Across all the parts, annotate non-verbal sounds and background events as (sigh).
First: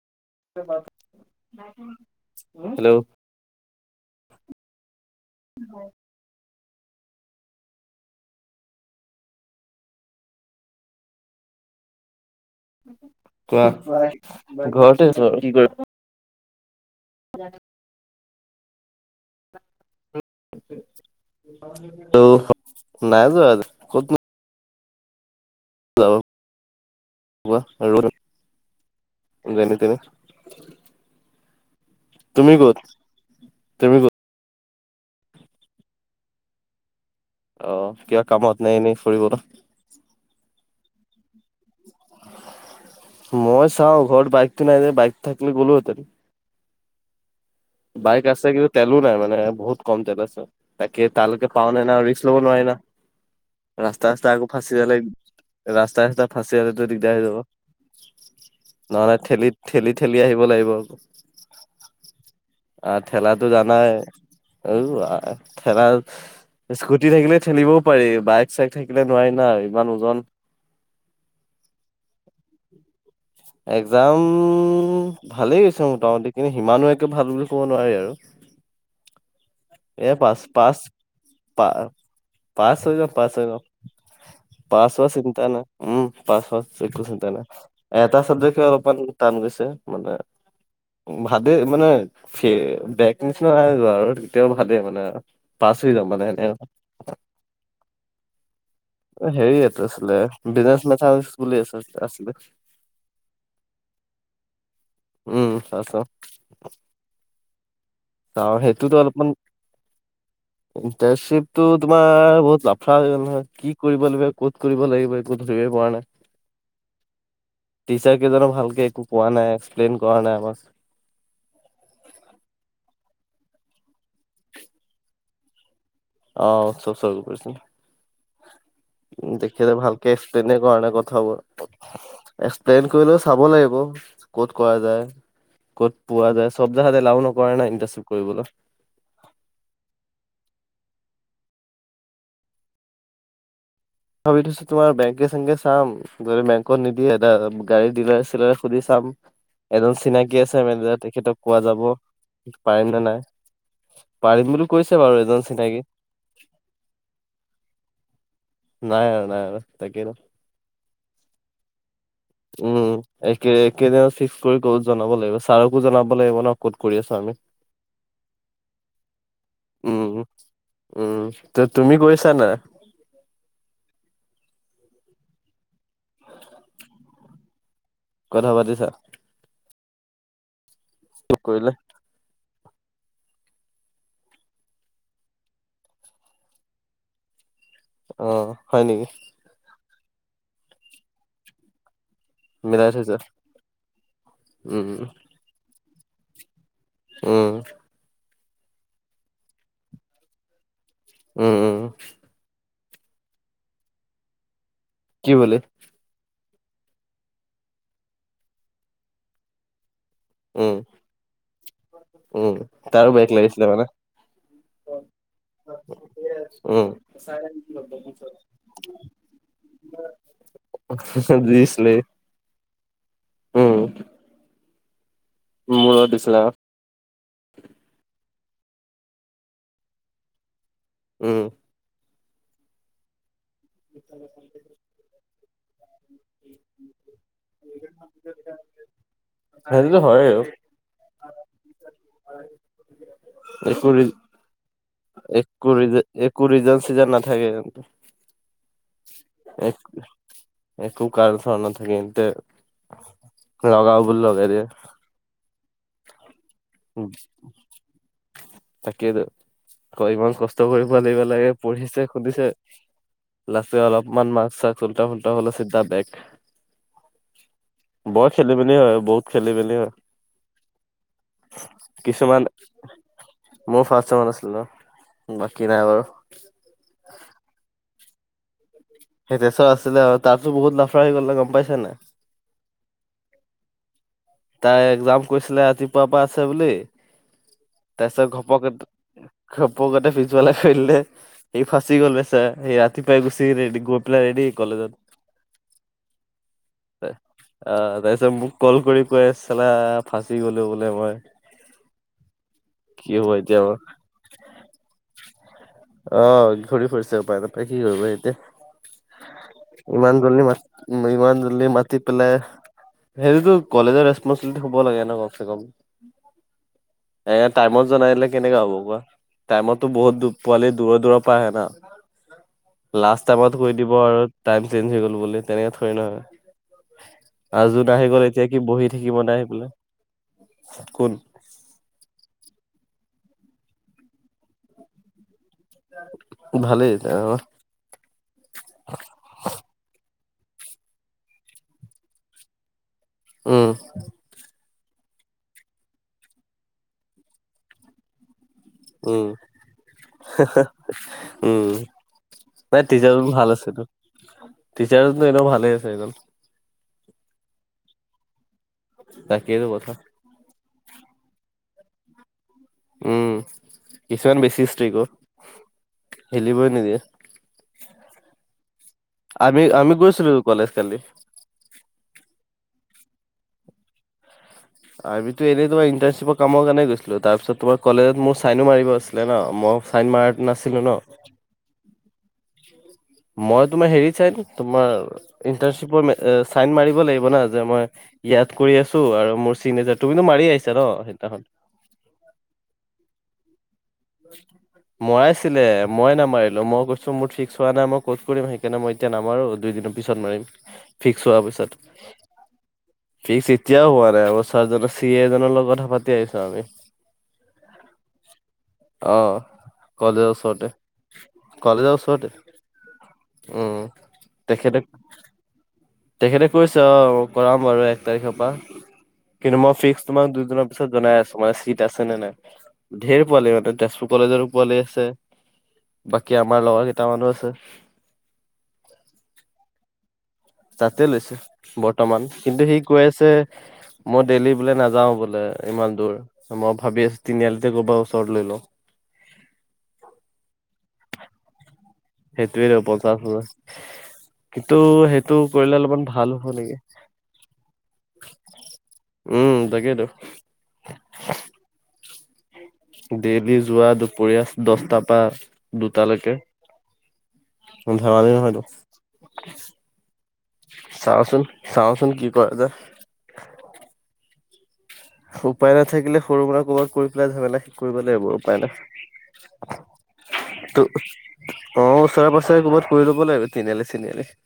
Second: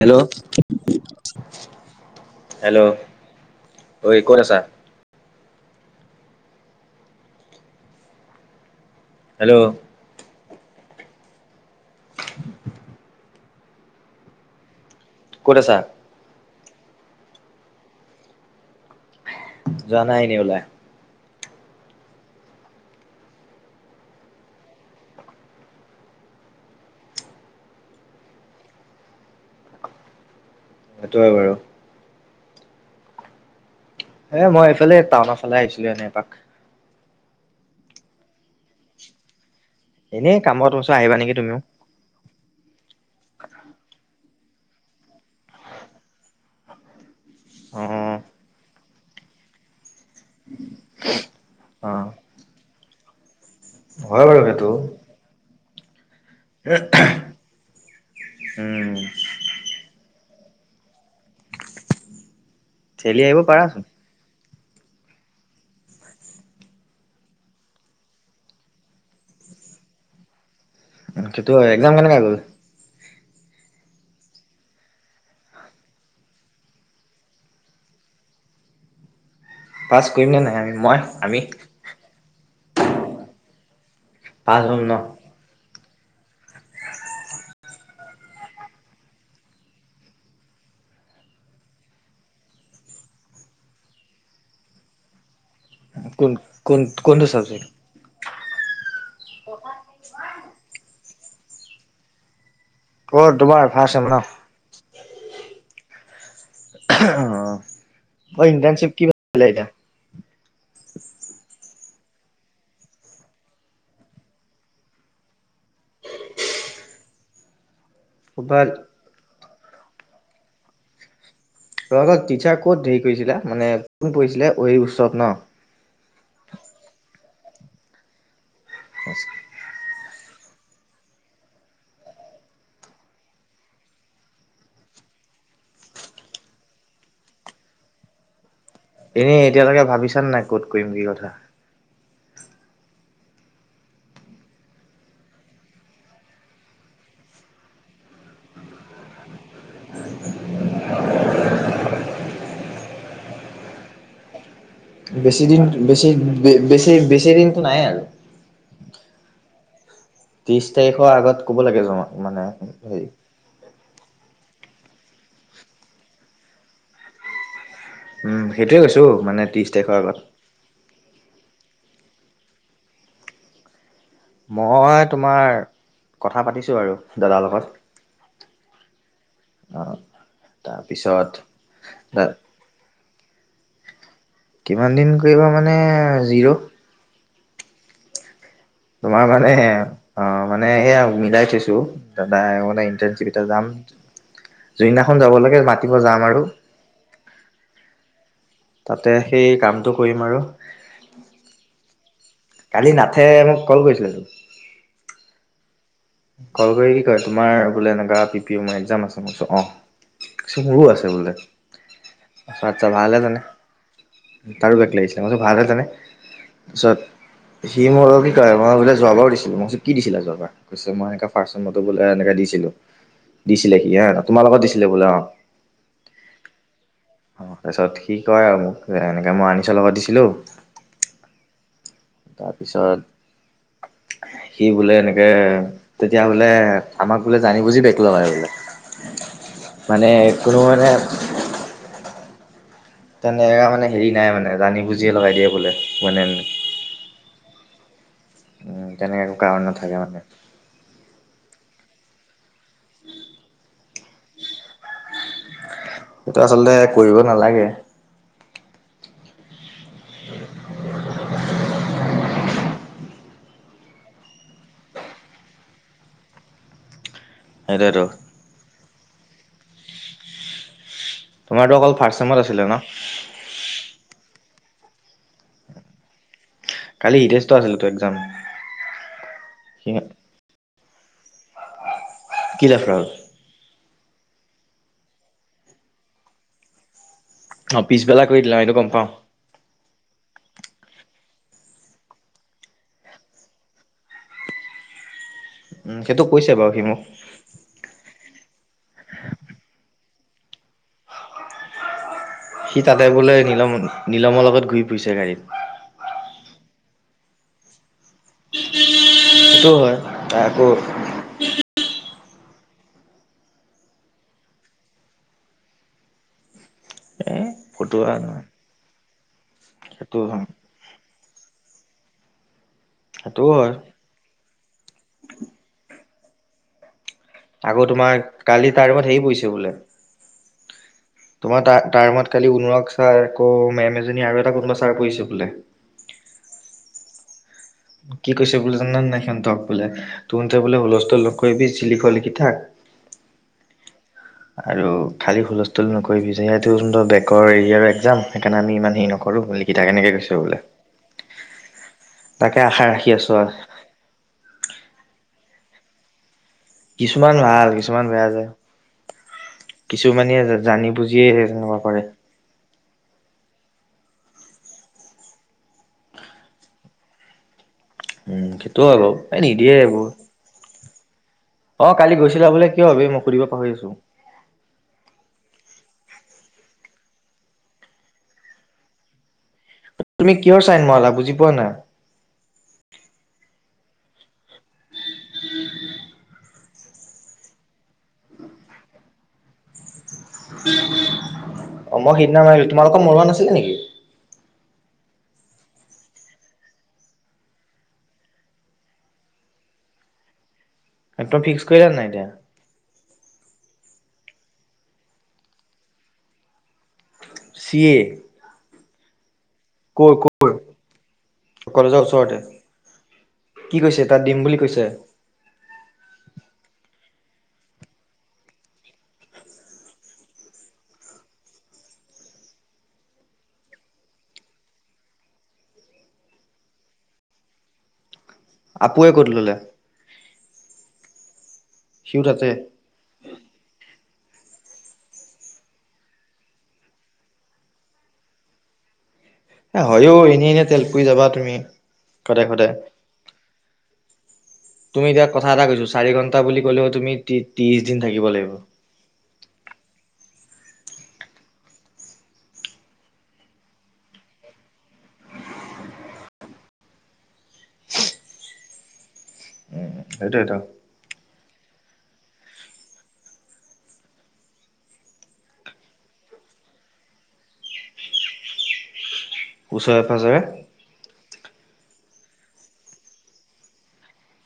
Hello (unintelligible) hello ঐ ক'ত আছা হেল্ল (inaudible) কোৱা ঘৰতে আছো আৰু ক'ত কি আছা? কৰিম ভাল (unintelligible) যোৱা নাই এনে ওলাই তো নাই যোৱা আজি। য আৰুানে তেনে (unintelligible) সেইটোৱে বাৰু। তুমি ক'ত, তুমি ক'ত? এ মই এইফালে টাউনৰ ফালে আহিছিলোঁ এনে এপাক। অ', কিবা কামত নাই এনেই ফুৰিবলৈ এনেই কামত আছোঁ আহিবা নেকি তুমিও। মই চাওঁ ঘৰত বাইকটো নাই যে বাইক থাকিলে গ'লোহেতেন। অ বাইক আছে কিন্তু তেলো নাই মানে বহুত কম তে পছ তাকে তালৈকে পাৱ নাই অ' ৰিক্স ল'ব নোৱাৰি না ৰাস্তা, হয় ৰাস্তা বাৰু (unintelligible) সেইটো। ফাচি যালে। ৰাস্তা চাস্তা ফাঁচি হলেতো দিগদাৰ হৈ যাব উম নহ'লে ঠেলি ঠেলি, ঠেলি আহিব লাগিব আকৌ। আহ চেলি ঠেলা আহিব পাৰাচোন। জানাই উ ঠেলা স্কুটি থাকিলে ঠেলিবও পাৰি বাইক, চাইক থাকিলে নোৱাৰি না ইমান ওজন উ সেইটো এক্সাম কেনেকা গ'ল। এক্সাম ভালেই হৈছে মোটামুটি কিন্তু সিমানো একো ভাল বুলি ক'ব নোৱাৰি আৰু। পাছ এ কৰিম পাচ নে নাই আমি পাচ মই আমি পা পাঁচ হৈ যাম, পাঁচ হৈ যাম পাছ হ'ম পাঁচ ন? পছ ত নে উম পাঁচ পচ একছোন ত নে (unintelligible) এটা চাব্জেক্টে অলপমান টান গৈছে মানে ভাদে মানে বেক নিচিনা নাই যোৱা আৰু কেতিয়াও ভাদে মানে আৰু। পাচ হৈ যাম মানে কোন এনে। কোন কোনটো চাবজেক্ট? হেৰি আছিলে বিজনেচ মেথিক বুলি আ আছিলে। ঘৰ‌ দুৱাৰ (unintelligible) উম পাছত অ', তাৰ ইণ্টাৰ্শ্বিপ কি (unintelligible) এয়া ইণ্টাৰ্ণশ্বিপতটো তোমাৰ বহুত লাফ্ৰা হৈ গ'ল নহয় কি কৰিব লাগিব ক'ত কৰিব লাগিব ক'ত ধৰিবই পৰা নাই। (unintelligible) টিচাৰ কেইজক ভালকে তোমালোকৰ একো কোৱা নাই এক্সপ্লেইন কৰা নাই আমাক। তহঁতৰত টিচাৰ ক'ত দেৰি কৰিছিলে মানে কোন পৰিছিলে অ', উৎসৱ ন। অ', উৎসৱ চৰ কৰিছে দেখ সিহঁতে ভালকে এক্সপ্লেইনে কৰা নাই কথাবোৰ। এক্সপ্লেইন কৰিলেও চাব লাগিব ক'ত কৰা যায়। ক'ত পোৱা যায় চব জেগাতে এলাও নকৰে নাই ইণ্টাৰশ্বিপ কৰিবলৈ। এনেই এতিয়ালৈকে ভাবিছা নাই ক'ত কৰিম কি কথা ভাবি থৈছোঁ তোমাৰ বেংকে চেংকে চাম। গৈ বেংকত নিদিয়ে ডাইৰেক্ট গাড়ী ডিলাৰ চিলাৰ সুধি চাম। এজন চিনাকী আছে মেনেজাৰ তেখেতক কোৱা যাব পাৰিম নে নাই। পাৰিম বুলি কৈছে বাৰু বেছি এজন দিন চিনাকি বেছি বেছি বেছি দিনটো নাই আৰু। নাই, আৰু নাই তাকে ন। ত্ৰিশ তাৰিখৰ আগত ক'ব লাগে জমা মানে উম হেৰি এ কে কেইদিনত ফিক্স কৰি ক'ত জনাব লাগিব ছাৰকো জনাব লাগিব ন ক'ত কৰি আছো আমি উম সেইটোৱে কৈছো মানে ত্ৰিশ তাৰিখৰ উম আগত উম ত তুমি কৰিছা নাই মই তোমাৰ কথা পাতিছো আৰু দাদাৰ লগত কথা পাতিছা অ তাৰপিছত কৰিলে এ কিমান দিন কৰিবা মানে জিৰ' অ হয় নেকি তোমাৰ মানে হে অ মানে এয়া মিলাই থৈছো তাপা মানে মিলাই থৈছা ইণ্টাৰ্ণশ্বিপ এটা যাম উম যিদিনাখন যাব লাগে মাতিব যাম আৰু উম তাতে সেই কামটো কৰিম আৰু উম উম কালি নাথে মোক কল কৰিছিলে তোৰ কি বুলি কল কৰি কি কয় তোমাৰ বোলে এনেকোৱা পি পি এমৰ এক্জাম আছে মোৰ ওচৰত অ চ উম মোৰো আছে বোলে উম তাৰছত আচ্ছা তাৰো ভালে বেক মানে লাগিছিলে তাৰো ব্ৰেক লাগিছিলে মই কৈছো ভাল হৈছেনে উম তাৰপিছত সি মোক কলে কি মই বোলে যোৱাবাৰো দিছিলো মই কৈছো কি দিছিলা যোৱাবাৰ কৈছে মই এনেকা ফাৰ্ষ্ট টাইমতো দিছিলে বোলে এনেকা দিছিলো উম দিছিলে কি হ তোমাৰ লগত দিছিলে বোলে অ মূৰত দিছিলো আও অ তাৰপিছত সি কয় আৰু মোক এনেকে মই আনিছৰ লগত দিছিলো উম তাৰপিছত সি বোলে এনেকে তেতিয়া বোলে আমাঞ্জননশননননননশনননননশনননননননশনননশশননননশনশশনশনননননশনশননশনশনননননশননননন নন নন নন নন নন ননকনন নন নন শনশ্ননশক বোলে জানি বুজি দলগাই বোলেঞ্জ সেইটোতো হয় মানে আৰু কোনো মানে তেনেকা মানে একো ৰি হেৰি নাই মানে জানি বুজি একো ৰিজন একো ৰিজন চিজন নাথাকে উম তেনেকে একো কাৰণ নাথাকে মানে একো কাৰণ চাৰণ নাথাকে সিনতে লগাও বুলি লগাই দিয়ে। এইটো আচলতে কৰিব নালাগে তাকেইতো আকৌ ইমান কষ্ট কৰিব লাগিব লাগে পঢ়িছে সুধিছে। লাষ্টে অলপমান মাক্স চাক্স উল্ট পুল্টা হলে চিধা বেগ সেইটোৱেইটো খেলি মেলি হয় বহুত খেলি মেলি হয় তোমাৰতো অকল ফাৰ্ষ্ট কিছুমান চেমত আছিলে ন মোৰ ফাৰ্ষ্ট চেমত আছিল ন বাকী নাই বাৰু কালি হিতেজষ্টটো আছিলতো এক্সাম সেই বেছৰ আছিল আৰু তাৰ পাছত বহুত লাফৰা হৈ গল তই গম পাইছনে নাই কি লাফৰা হল তাই একজাম কৈছিলে ৰাতিপুৱা পৰা আছে বুলি অ তাৰপিছত পিছবেলা কৰি দিলে আও ঘপকে এইটো গম পাও ঘপকতে পিছফালে কৰি দিলে সিই ফাচি গল বেছেৰা সি ৰাতিপুৱা গুচি গেলে গৈ পেলাই ৰেডী সি কলেজত উম সেইটো কৈছে বাৰু সি মোক। আহ তাৰপিছত মোক কল কৰি কৈ আছে চালা ফাঁচি গলো বোলে মই। সি তাতে কি হ'ব বোলে এতিয়া নীলম মোৰ নীলমৰ লগত ঘূৰি ফুৰিছে গাড়ীত। অঁ ঘূৰি ফুৰিছে উপায় নাপায় কি কৰিব হেই- তে সেইটোও হয় ইমান তাৰ জলদি আকৌ মাত ইমান জলদি মাতি পেলাই- সেইটো টো কলেজৰ ৰেচপনচিবিলিটি হব লাগে ন কমচে কম। (inaudible) এ টাইমত জনাই ফটোৱা দিলে নহয় কেনেকা হ'ব কোৱা? টাইমতটো সেইটো বহুতো- হয়। দূৰ দূৰৰ পৰা আহে না লাষ্ট সেইটোও টাইমত হয় কৈ দিব আৰু- টাইম চেঞ্জ হৈ গল বুলি তেনেকে থয় না। আ আকৌ জুদ আহি তোমাৰ গ'ল এতিয়া কি কালি তাৰ বহি ৰুমত থাকিব হেৰি তাই পৰিছে আহিবেলে বোলে কোন? তোমাৰ তাৰ তাৰ মত কালি অনুৰাগ ছাৰ আকৌ মেম এজনী আৰু এটা কোনোবা ছাৰ কৰিছে বোলে। ভালেই অঁহ। কি কৈছে বোলে জানানে নাই সিহঁতক বোলে তুহঁতে বোলে হুলস্থুল নকৰিবি, যি লিখ লিখি থাক- উম' আৰু খালী হুলস্থুল নকৰিবি, যিহেতু তহঁতৰ বেকৰ এৰিয়াৰ এক্জাম সেইকাণে আমি ইমান- হেৰি উম' নকৰোঁ লিখি থাক এনেকে কৈছে বোলে উম' তাকে নাই, আশা ৰাখি টিচাৰজন আছোঁ আৰু ভাল আছেতো টিচাৰজনটো এনেইয়ো ভালে আছে এইজন। কিছুমান ভাল কিছুমান বেয়া যে তাকেইতো কথা কিছুমানে জানি বুজি- যিয়েহে তেনেকুৱা কৰে। উম' কিছুমান বেছি স্ত্ৰীক অও খেলিবই নিদিয়ে। উম' সেইটো আৰু। এই আমি, নিদিয়ে আমি এইবোৰ গৈছিলোঁ কলেজ কালি। অ' কালি গৈছিলা বোলে, কিয় বে, মই সুধিব পাহৰি আছোঁ। আৰ্মিতো এনেই তোমাৰ ইনটাৰশ্বিপৰ কামৰ কাৰণেই গৈছিলোঁ, তাৰ পিছত তোমাৰ কলেজত মোৰ চাইনো মাৰিব আছিলে ন, ম- চাইন তুমি মাৰাত কিহৰ চাইন নাছিলোঁ ন। মৰালা বুজি পোৱা না- মই তোমাৰ হেৰিত চাইত তোমাৰ- ইণ্টাৰশ্বিপৰ চাইন মাৰিব লাগিব না, যে মই ইয়াত কৰি আছোঁ আৰু মোৰ চিগনেছাৰ- তুমিনো মাৰি আহিছা ন সেইদিনাখন। অ' মই সেইদিনা মাৰিলোঁ। তোমালোকৰ মৰোৱা নাছিলে নেকি? (inaudible) মৱাইছিলে মই নামাৰিলোঁ। মই কৈছোঁ, মোৰ ফিক্স হোৱা নাই, মই ক'ছ কৰিম সেইকাৰণে মই- এতিয়া নামাৰোঁ, দুই দিনৰ পিছত মাৰিম ফিক্স একদম হোৱাৰ পিছত। কৰিলা নাই এতিয়া ফিক্স এতিয়াও হোৱা নাই। আমাৰ ছাৰজনৰ চি এ জনৰ লগত কথা পাতি আহিছোঁ আমি। C A. অঁ' কৰ কলেজৰ কৰ ওচৰতে, কলেজৰ ওচৰতে। কি উম, কৈছে তাত দিম বুলি কৈছে তেখেতে- তেখেতে কৈছে অঁ' কৰাম বাৰু এক তাৰিখৰ পৰা। কিন্তু, মই ফিক্স তোমাক দুদিনৰ পিছত জনাই আছোঁ, মানে চিট আছে নে নাই। ঢেৰ পোৱালি অঁ তেতিয়া তেজপুৰ কলেজৰো পোৱালি আছে। বাকী আমাৰ লগৰ কেইটামানো আছে। আপুুৱে ক'ত ল'লে? তাতে লৈছে সিও বৰ্তমান, তাতে কিন্তু সি কৈ আছে- মই ডেইলি বোলে নাযাওঁ বোলে ইমান দূৰ। মই ভাবি আছোঁ, তিনিআলিতে ক'ৰবা ওচৰত লৈ লওঁ! এ' হৈয়ো এনেই-এনেই তেল পুৰি যাবা তুমি। সদায় সদায় সেইটোৱে কথাটো। তুমি এতিয়া কথা এটা কৈছোঁ, চাৰি ভাল ঘন্টা হ'ব বুলি নেকি? কলেও তুমি তি- ত্ৰিশ দিন থাকিব লাগিব। উমঁ, তাকেইটো। ডেইলি যোৱা দুপৰীয়া দ'হটা পা দুটালৈকে। ধেমালি নহয়টো। উম, সেইটোৱেইতো। চাওঁচোন, চাওঁচোন কি কৰা যায়। উপায় নাথাকিলে সৰু-সুৰা ক'ৰবাত কৰি পেলাই ঝামেলা শেষ কৰিব লাগিব, উপায় নাই। ওচৰে পাজৰে তো- অ' ওচৰে-পাছৰে ক'ৰবাত কৰি ল'ব লাগিব, তিনিআলি- চিনিআলিত।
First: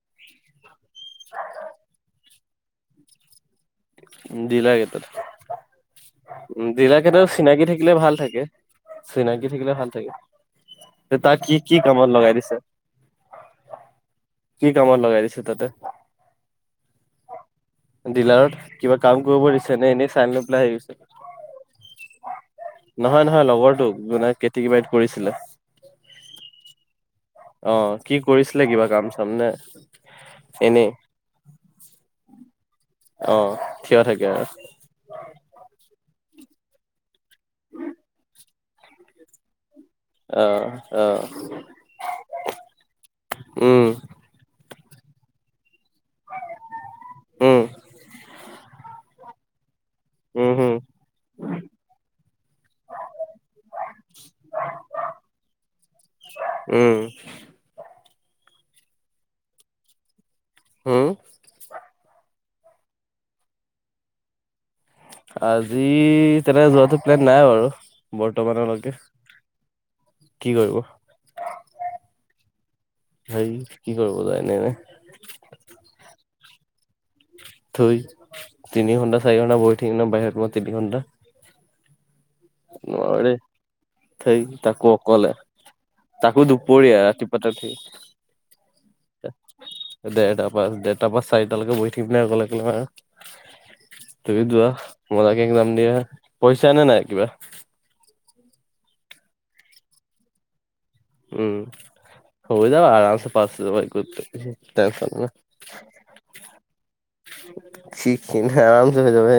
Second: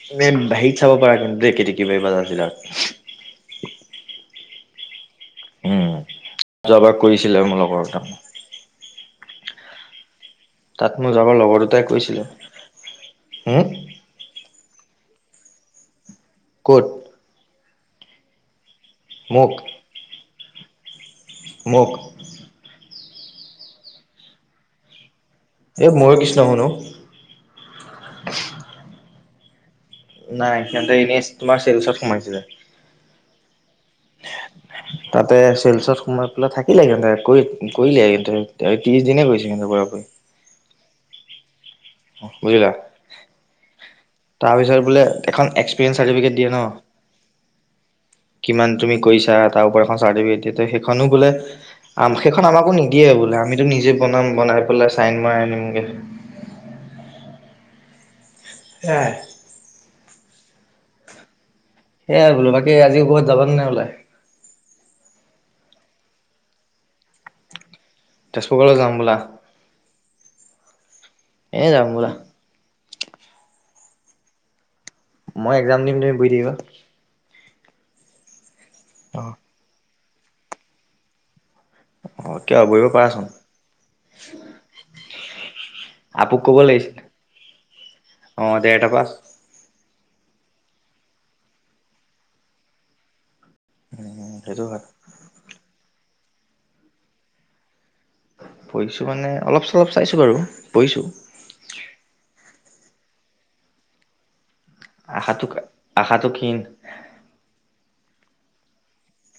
(unintelligible) হেৰিত চাব পাৰা, কিন্তু দেই (unintelligible) দিলাৰ ৰিটত। উম উম, যোৱাবাৰ জিলাকেইতাও কৰিছিলে মোৰ চিনাকি লগৰ থাকিলে এটা ভাল থাকে, চিনাকি থাকিলে ভাল থাকে। তাত মোৰ তে যোৱাবাৰ তাক লগৰ কি' কি' দুটাই কামত কৰিছিলে লগাই দিছে? হম কি কামত লগাই দিছে তা'তে? ক'ত? ডিলাৰত কিবা কাম কৰিব মোক দিছে নে এনেই চাই লৈ পেলাই? মোক? নহয়-নহয় লগৰটোক। যোনে কেতি কিবাৰত কৰিছিলে। এই মইও কিছুমান শুনো। অঁহ', কি কৰিছিলে, কিবা কাম-চাম নে? নাই, সিহঁতে এনেই তোমাৰ চেলছত ওচৰত সোমাইছে। অঁহ', থিয় থাকে। তা'তে চেলছত সোমাই পেলাই থাকিলে সিঁহতে কৰি-কৰিলে, কিন্তু ত্ৰিশ দিনে কৰিছে কিন্তু পুৰা-পুৰি। অহ', -অহ', -। বুজিলা? উমঁ। তাৰপিছত বোলে এখন এক্স- প্ৰেছন চাৰ্টিফিকেট দিয়ে ন' উম কিমান তুমি কৰিছা। তাৰো পৰা এখন চাৰ্টিফিকেট উম দিয়ে। হম সেইখনো বোলে- আমাক সেইখন আমাকো নিদিয়ে বোলে, আমিতো নিজেই বনাম, বনাই পেলাই চাইন মাৰাই আনিম গৈ। উমঁ। (unintelligible) হুম? এয়াই বোলো। বাকী' আজি ক'ৰবাত যাবা নে বোলে? আজি তেনেকে যোৱাটো প্লেন নাই বাৰু। তেজপুৰ কলেজ বৰ্তমানলৈকে, যাম বোলা কি কৰিব। এনে যাম বোলা হেৰি কি কৰিব যায় এনেকে। মই এক্সাম দিম, তুমি বহি থাকিবা। থুইট, তিনি ঘণ্টা, অ চাৰি ঘন্টা, বহি থাকিম না বাহিৰত পৰা তিনি ঘণ্টা। অ' কিয়? বহিব পাৰাচোন। থেই তাকো অকলে। আপুক তাকো ক'ব লাগিছিল দুপৰিয়া। ৰাতি পুৱাটো অ ডেৰটা পাছ দেৰটাৰ পা দেৰটাৰ পৰা চাৰিটালৈকে বহি থাকিম নে অকলে-অকলে। তুমি সেইটো যোৱা হয় মোলাকে একদাম দিয়া পইচা নে নাই কিবা। পঢ়িছো মানে অলপ চলপ চাইছোঁ বাৰু পঢ়িছোঁ। উম হৈ যাব আৰাামচে পাঁচশাই কৰি। আশাটো আশাটো (unintelligible) ক্ষীণ শিক ন আৰামচে হৈ যাব।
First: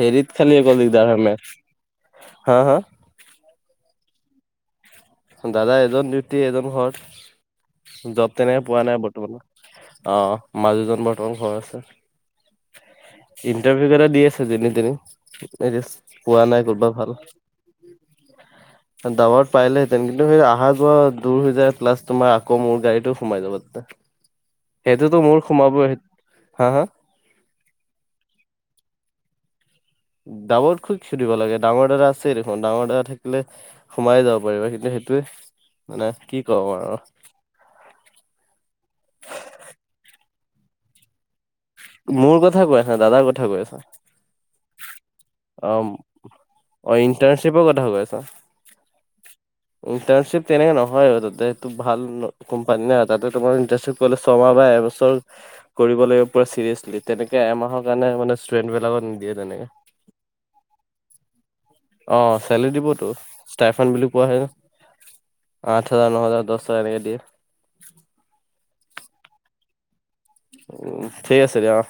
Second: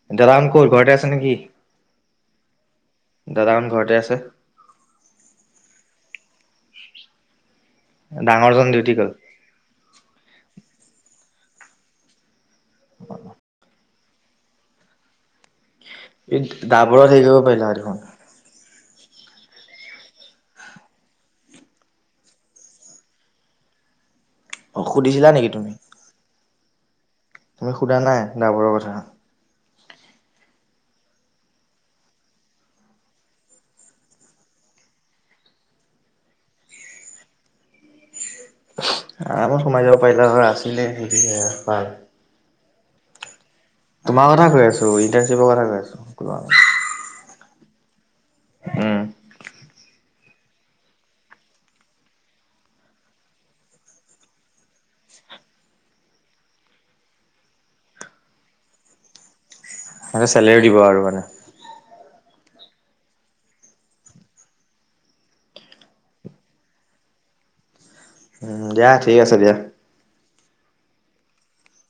হেৰিত দাদাহত খালি ক'ত একবাৰ ঘৰতে আছে দিগদাৰ হয় মে হা হা। দাদামান ঘৰতে আছে। দাদা এজন ডিউটি এজন ঘৰত জব তেনেকে ডাঙৰজন পোৱা ডিউটি নাই গ'ল বৰ্তমানত। অ মাজহজন বৰ্তমান ঘৰ আছে ইনটাৰভি। দি আছে যেনি তেনি এই পোৱা নাই কৰবাত দাবৰত ভাল। হেৰি কৰিব পাৰিলা হয় দেখোন দামত পাইলে। তেন কিন্তু সেই অহা যোৱা দূৰ হৈ যায় প্লাছ তোমাৰকৌ মোৰ গাড়ীতটো সোমাই যাবাতে। অ সেইটোতো সুধিছিলা মোৰ নেকি তুমি সোমাবই হা হা। তুমি সোধা নাই ড্ৰাইভাৰৰ কথা। ডাবৰ খুব খি দিব লাগে ডাঙৰ দাদা আছে দেখোন ডাঙৰ দাদা থাকিলে। সোমাইে যাব পাৰিবা কিন্তু সেইটোৱে মানে কি কম আৰু। আৰামত সোমাই যাব পাৰিলা হয় আছিলে সিহঁতি সেয়া। মোৰ কথা কৈ আছো দাদাৰ কথা কৈ আছা। তোমাৰ কথা কৈ আছো ইণ্টাৰ্শ্বিপৰ কথা কৈছো। অঁ ইণ্টাৰ্শ্বিপৰ কথা কৈ আছা। উম ইণ্টাৰ্শ্বিপৰ তেনেকে নহয় অ তাতে ভাল কম্পান না তাতে তোমাৰ ইণ্টাচিপ। ক'লে ছমাহ বা এবছৰ কৰিব লাগিব। পূৰা ছিৰিয়াছলি তেনেকে এমাহৰ কাৰণে মানে ষ্টুডেণ্টিলাক নিদিয়ে তেনেকে। মানে চেলেৰী দিব আৰু মানে। অ চেলেৰি দিবতো ষ্টাইফান বুলি কোৱা হয় ন। আঠ হাজাৰ- ন হাজাৰ -দহ হাজাৰ এনেকে দিয়ে। উম দিয়া ঠিক আছে দিয়া। উ ঠিক আছে দিয়া অ।